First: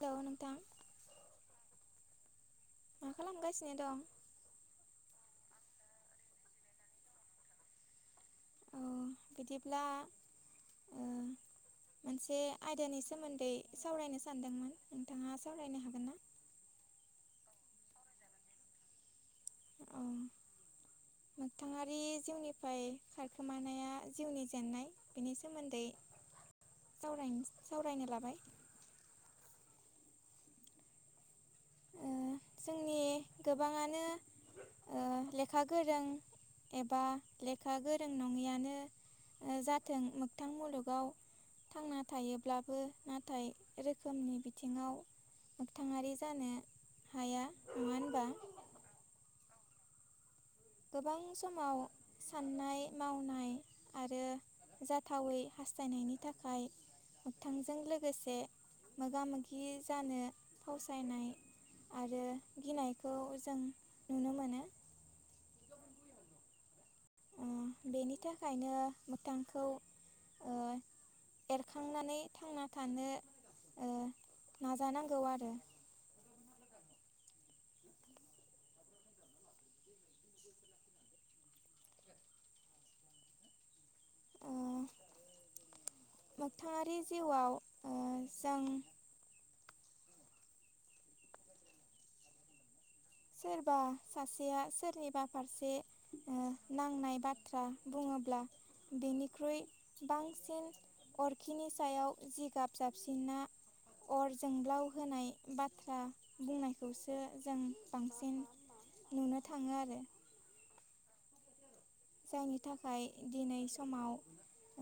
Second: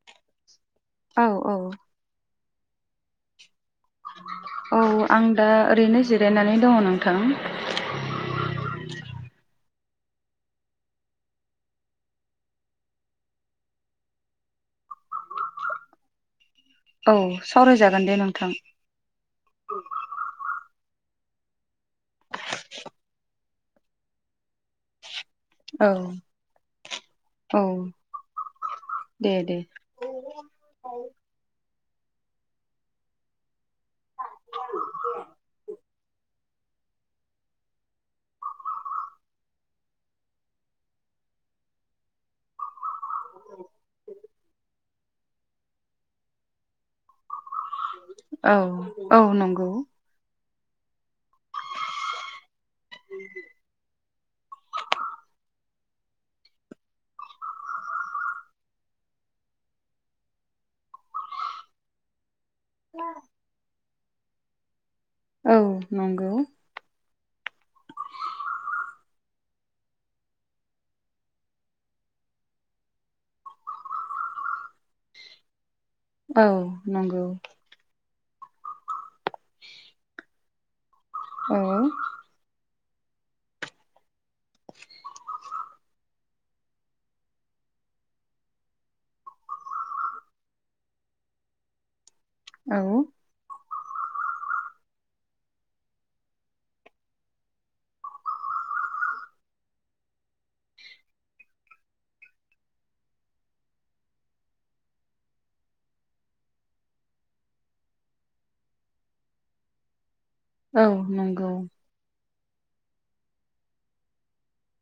Hello नोंथां औ औ मा खालामगासिनो दं औ आं दा ओरैनो जिरायनानै दङ नोंथां। औ बिदिब्ला मोनसे आयदानि सोमोन्दै सावरायनो सानदोंमोन नोंथाङा सावरायनो हागोन ना? औ सावरायजागोन दे नोंथां। औ मोखथाङारि जिउनिफ्राय खारखोमानाया जिउनि जेननाय। बेनि सोमोन्दै औ सावरायनस औ सावरायनो लाबाय। दे [inaudible] ओ जोंनि गोबाङानो लेखा ओ गोरों एबा लेखा गोरों नङिआनो जाथों मोगथां मुलुगाव थांना थायोब्लाबो नाथाय रोखोमनि बिथिङाव मोगथाङारि जानो हाया नङा होनबा औ औ नंगौ। गोबां समाव साननाय मावनाय आरो जाथावै हास्थायनायनि थाखाय मोगथांजों लोगोसे मोगा मोगि जानो फावसायनाय आरो गिनायखौ जों नुनो मोनो औ नंगौ। ओ बेनि थाखायनो मोथांखौ ओ एरखांनानै थांना थानो ओ नाजानांगौ आरो। औ नंगौ। औ औ ओ मोगथाङारि जिउआव ओ जों औ सोरबा सासेया सोरनिबा फारसे ओ नांनाय बाथ्रा बुङोब्ला बेनिख्रुइ बांसिन अरखिनि सायाव जिगाब जाबसिनना अर जोंब्लाव होनाय बाथ्रा बुंनायखौसो जों बांसिन नुनो थाङो आरो औ नंगौ। जायनि थाखाय दिनै समाव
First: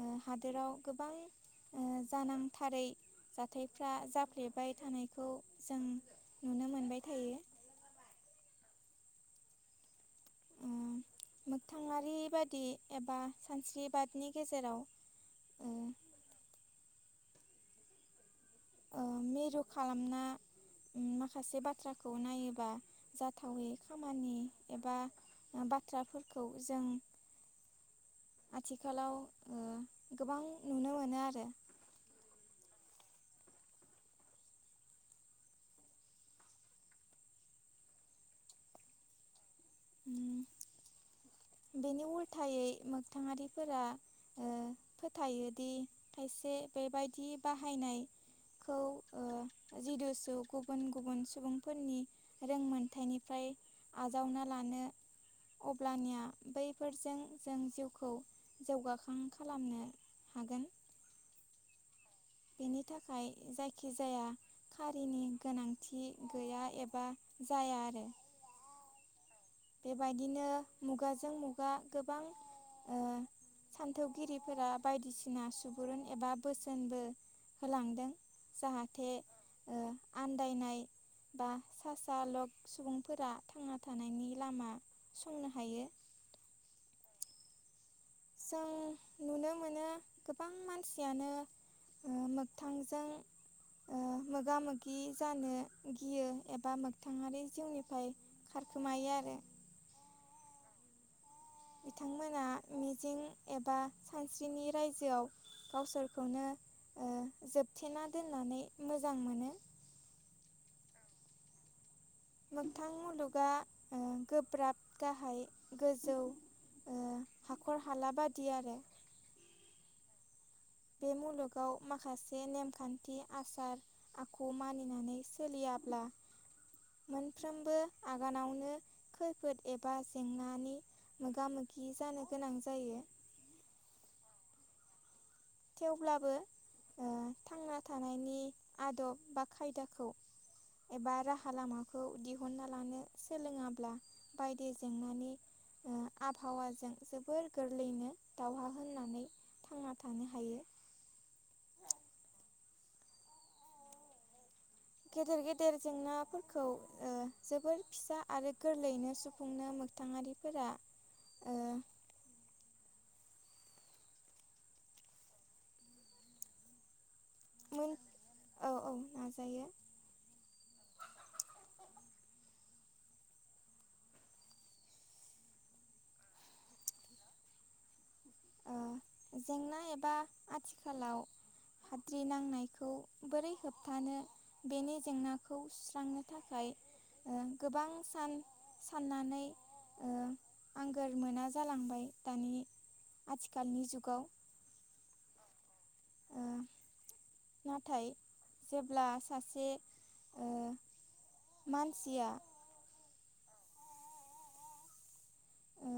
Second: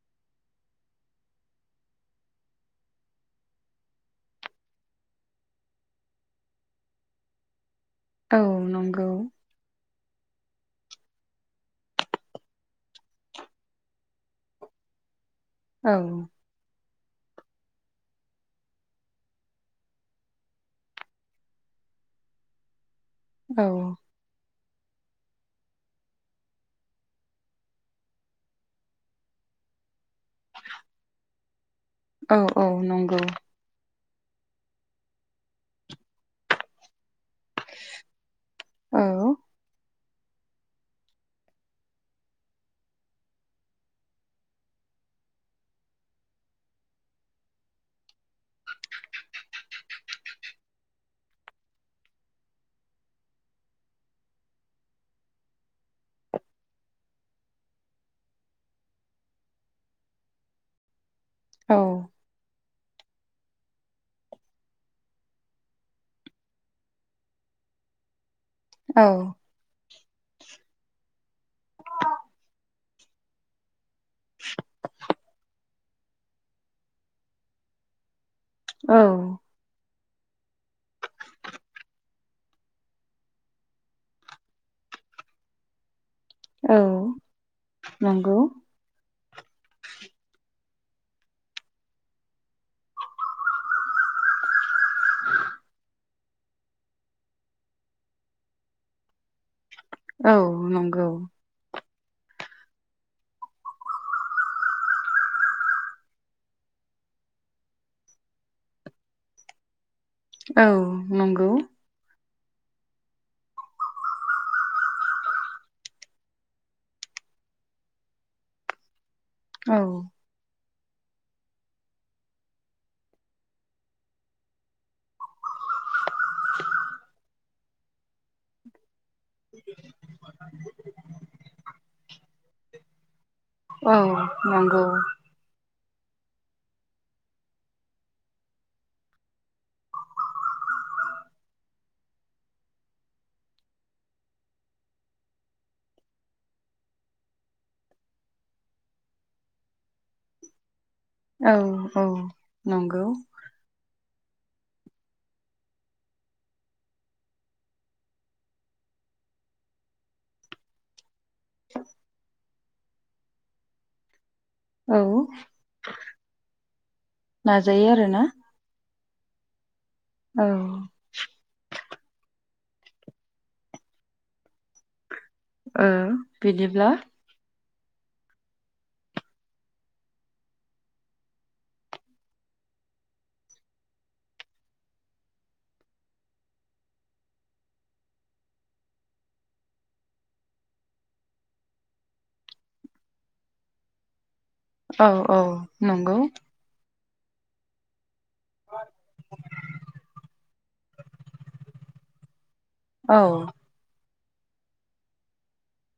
ओ हादोराव गोबां ओ जानांथारै जाथायफ्रा जाफ्लेबाय थानायखौ जों नुनो मोनबाय थायो। औ नंगौ। उम मोगथाङारि बादि एबा सानस्रिबादनि गेजेराव औ ओ मिरु खालामना माखासे बाथ्राखौ नायोबा औ जाथावै खामानि एबा बाथ्राफोरखौ जों आथिखालाव ओ गोबां नुनो मोनो [inaudible] आरो औ औ नंगौ। औ उम बेनि उल्थायै मोगथाङारिफोरा ओ फोथायो दि खायसे से बेबायदि बाहायनाय खौ ओ जिदुसु गुबुन गुबुन सुबुंफोरनि रोंमोनथाइनिफ्राय आजावना लानो अब्लानिया बैफोरजों जों जिउखौ जौगाखां खालामनो हागोन। [inaudible] औ बेनि थाखाय जायखिजाया खारिनि गोनांथि गैया एबा जाया आरो औ बेबायदिनो मुगाजों मुगा गोबां ओ सान - थौगिरिफोरा बायदिसिना सुबुरुन एबा बोसोनबो होलांदों जाहाथे ओ आन्दायनाय बा सा सा लक सुबुंफोरा थांना थानायनि लामा संनो हायो। औ नंगौ जों नुनो मोनो गोबां मानसियानो ओ मोग थांजों ओ मोगा मोगि जानो गियो एबा मोगथाङारि जिउनिफ्राय खारखोमायो आरो औ नंगौ। बिथांमोना मिजिं एबा सानस्रिनि रायजोआव गावसोरखौनो ओ जोबथेना दोननानै मोजां मोनो औ नंगौ। मोगथां मुलुगा ओ गोब्राब गाहाय गोजौ ओ हाखर हाला बादि आरो औ बे मुलुगाव माखासे नेमखान्थि आसार आखु मानिनानै सोलियाब्ला मोनफ्रोमबो आगानावनो खैफोद एबा जेंनानि मोगा मोगि जानो गोनां जायो। औ नंगौ थेवब्लाबो ओ थांना थानायनि आदब बा खायदाखौ एबा राहा लामाखौ दिहुनना लानो सोलोङाब्ला बायदि जेंनानि आबहावाजों जोबोर गोरलैयैनो दावहा होननानै थांना थानो हायो। औ औ नंगौ गेदेर गेदेर जेंनाफोरखौ ओ जोबोर फिसा आरो गोरलैयैनो सुफुंनो मोनो। मोगथाङारिफोरा। ओ औ मोन नाजायो आरो ना औ औ नाजायो। औ ओ बिदिब्ला ओ जेंना एबा आथिखालाव हाद्रि नांनायखौ बोरै होबथानो बेनि जेंनाखौ सुस्रांनो थाखाय। गोबां सान साननानै ओ आंगोर मोना जालांबाय दानि आथिखालनि जुगाव औ औ नंगौ ओ नाथाय जेब्ला सासे ओ मानसिया। औ ओ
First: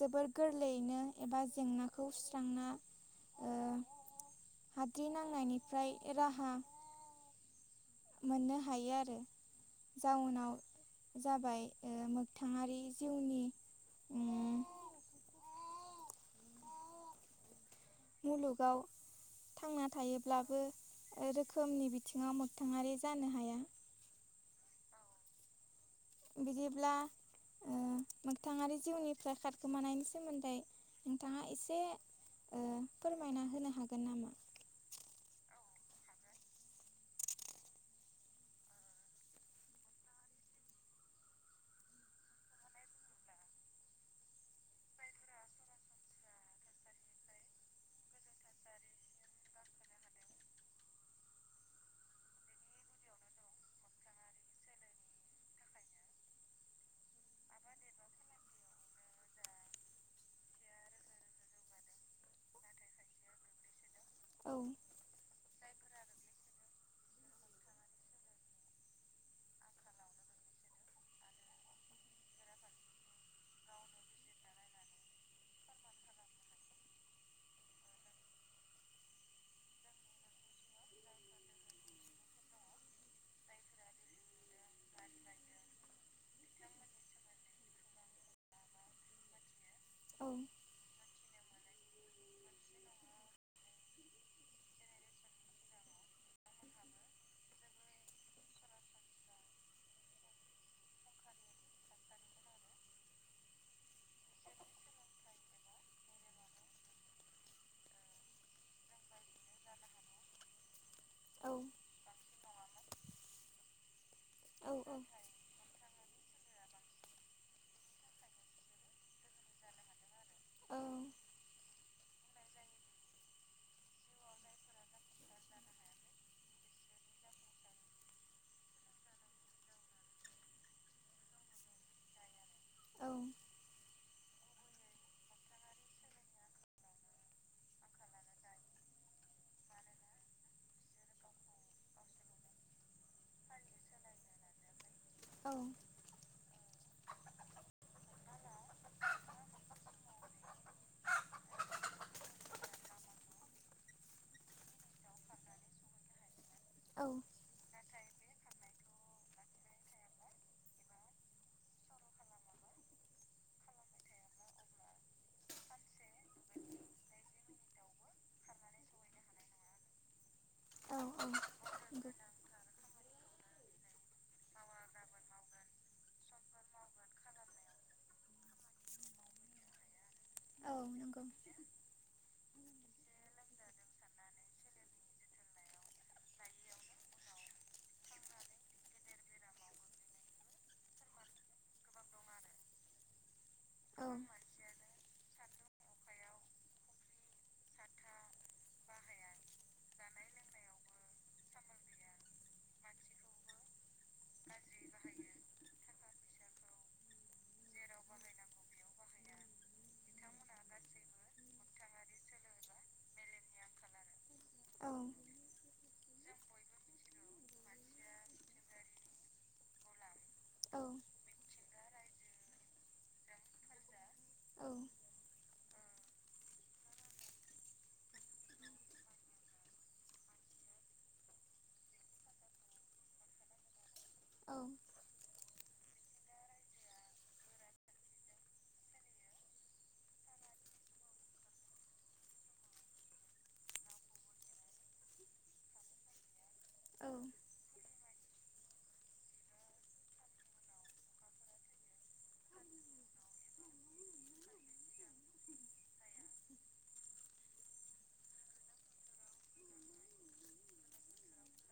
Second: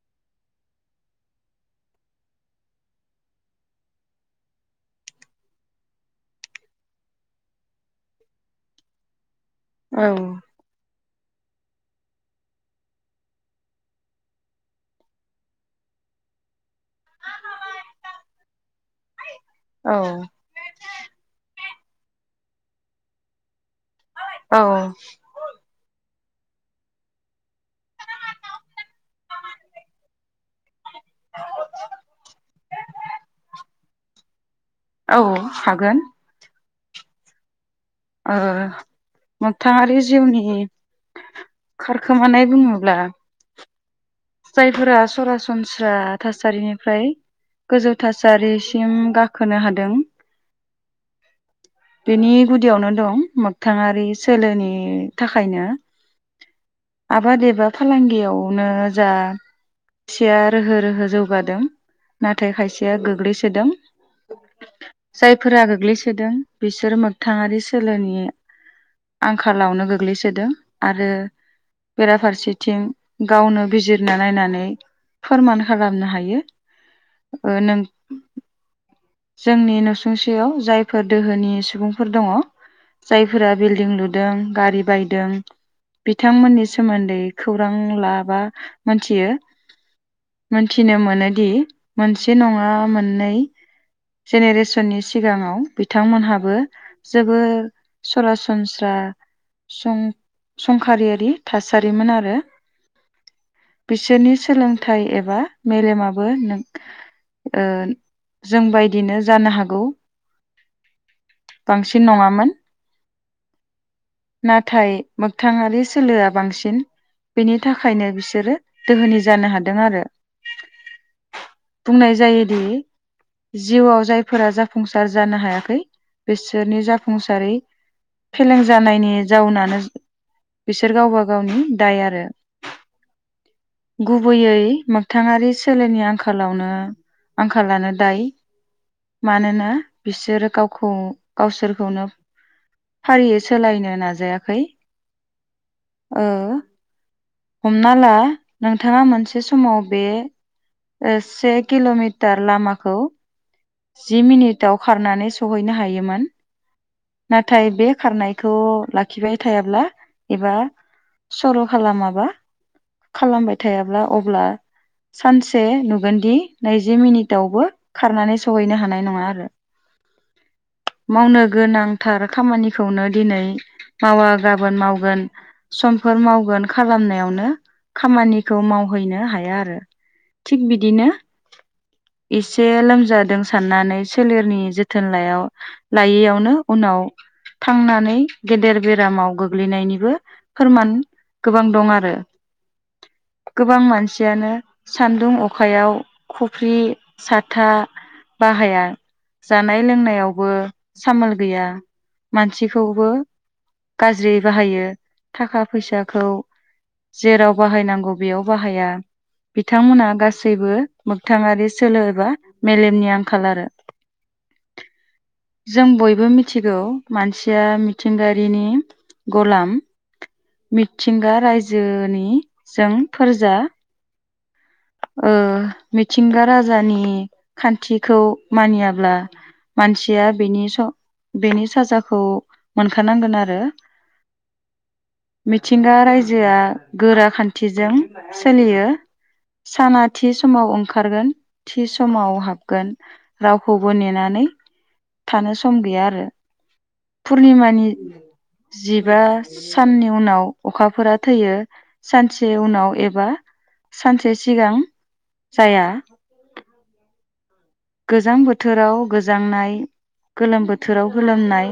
जोबोर गोरलैयैनो एबा जेंनाखौ सुस्रांना हाद्रि नांनायनिफ्राय राहा मोननो हायो आरो औ जाउनाव जाबाय मोगथाङारि जिउनि मुलुगाव थांना औ थायोब्लाबो ओ रोखोम रोखोमनि बिथिङाव मोगथाङारि जानो हाया। औ बिदिब्ला- मोगथाङारि जिउनिफ्राय खारखोमानायनि सोमोन्दै नोंथाङा एसे। फोरमायना होनो हागोन नामा? औ हागोन ओ मोथाङारि जिउनि खारखोमानाय बुङोब्ला जायफोरा सरासनस्रा थासारिनिफ्राय गोजौ थासारिसिम गाखोनो हादों। [inaudible] बेनि गुदियावनो दं मोगथाङारि सोलोनि थाखायनो आबाद एबा फालांगियावनो जा खायसेया रोहो रोहो जौगादों नाथाय खायसेया गोग्लैसोदों। औ जायफोरा गोग्लैसोदों बिसोर मोगथाङारि सोलोनि आंखालावनो गोग्लैसोदों आरो बेराफारसेथिं गावनो- बिजिरना नायनानै फोरमान खालामनो हायो। ओ नों जोंनि नसुंसेयाव जायफोर दोहोनि सुबुंफोर दङ। जायफोरा बिल्डिं लुदों गारि बायदों। बिथांमोननि सोमोन्दै खौरां ला बा मोनथियो। औ मोनथिनो मोनोदि मोनसे नङा मोननै। जेनेरेसननि सिगाङाव बिथांमोनहाबो जोबोर सरासनस्रा संखारियारि थासारिमोन आरो। बिसोरनि सोलोंथाइ एबा मेलेमाबो नों ओ जों बायदि जानो हागौ औ बांसिन नङामोन। औ नाथाय मोखथाङारि सोलोआ बांसिन। बेनि थाखायनो बिसोरो दोहोनि जानो हादों आरो औ बुंनाय जायोदि। जिउआव जायफोरा जाफुंसार जानो हायाखै बिसोरनि जाफुंसारै फेलें जानायनि जाउनानो बिसोर गावबा गावनि दाय आरो औ गुबैयै मोगथाङारि सोलेरनि आंखालावनो आंखालानो दाय। मानोना बिसोरो गावखौ गावसोरखौनो फारियै सोलायनो नाजायाखै। औ ओ हमना ला नोंथाङा मोनसे समाव बे से किल'मिटार लामाखौ जि मिनिटाव खारनानै सहैनो हायोमोन। औ नाथाय बे खारनायखौ लाखि खिबाय थायाब्ला एबा सर' खालामाबा- खालामबाय थायाब्ला अब्ला सानसे नुगोनदि नैजि मिनिटावबो खारनानै सान सहैनो हानाय नङा आरो। औ मावनो गोनांथार खामानि खौनो दिनै मावा गाबोन मावगोन समफोर मावगोन खालामनायावनो खामानिखौ मावहैनो हाया आरो थिग बिदिनो नंगौ इसे लोमजा दों साननानै सोलेरनि जोथोन ल लायैयावनो उनाव थांनानै गेदेर बेरामाव गोग्लैनायनिबो फोरमान गोबां दं आरो। [inaudible] गोबां औ नंगौ मानसियानो सान्दुं अखायाव खफ्रि साथा बाहाया जानाय लोंनायावबो सामोल गैया मानसिखौबो गाज्रि बाहायो थाखा फैसाखौ जेराव बाहायनांगौ बेयाव बाहाय बिथांमोना गासैबो मोगथाङारि सोलो एबा मेलेमनि आंखाल औ ज [inaudible] बयबो मिथिगौ मानसिया मिथिंगायारिनि गलाम। औ मिथिंगा रायजोनि जों फोरजा। ओ मिथिंगा राजानि खान्थिखौ मानियाब्ला मानसिया बेनि बेनि स साजाखौ मोनखानांगोन आरो। औ मिथिंगा रायजोआ गोरा खान्थिजों सोलियो। साना थि समाव ओंखारगोन थि समाव हाबगोन रावखौबो नेनानै थानो सम गैया आरो पुर्निमानि। जिबा साननि उनाव अखाफोरा थैयो सानसे उनाव एबा सानसे सिगां जाया। गोजां बोथोराव गोजांनाय गोलोम बोथोराव गोलोमनाय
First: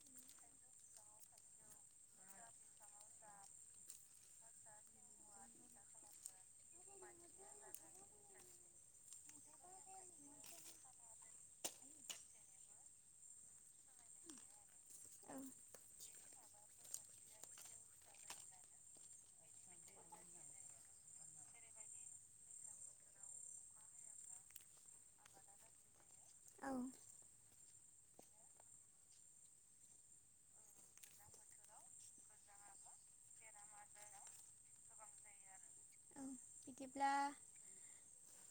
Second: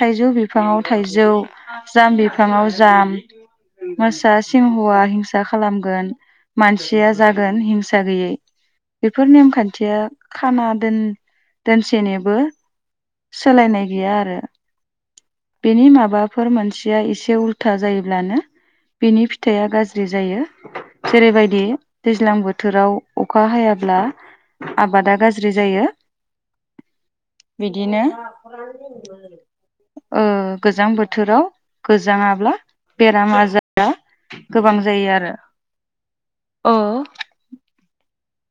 थाइजौ बिफाङाव थाइजौ जाम बिफाङाव जाम मोसा सिंहवआ हिंसा खालामगोन। मानसिया जागोन हिंसा गैयै बेफोर नेमखान्थिया खाना दोन दोनसेनोबो सोलायनाय गैया आरो। औ बेनि माबाफोर मोनसिया एसे उल्था जायोब्लानो बिनि फिथाइया गाज्रि जायो। जेरैबायदि दैज्लां बोथोराव अखा हायाब्ला आबादा गाज्रि जायो। औ बिदिनो ओ गोजां बोथोराव गोजाङाब्ला बेराम आजारा गोबां जायो आरो औ अ बिदिब्ला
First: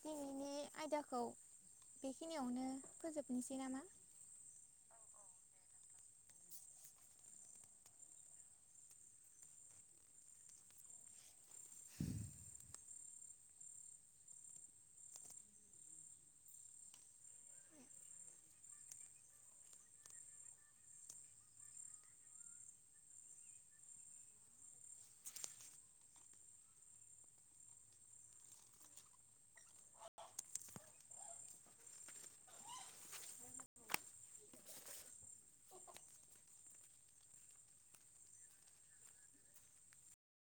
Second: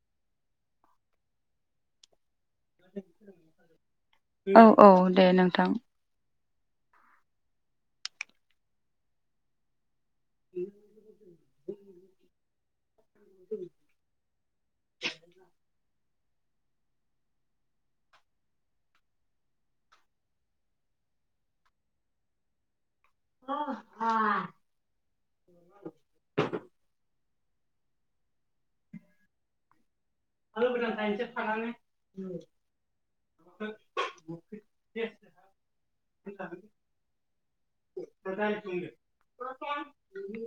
दिनैनि आयदाखौ बेखिनियावनो फोजोबनोसै नामा? औ औ दे नोंथां। [unintelligible] [inaudible] अ आ [unintelligible] ओब्रा दायनोस थागानो [unintelligible] [unintelligible] [unintelligible]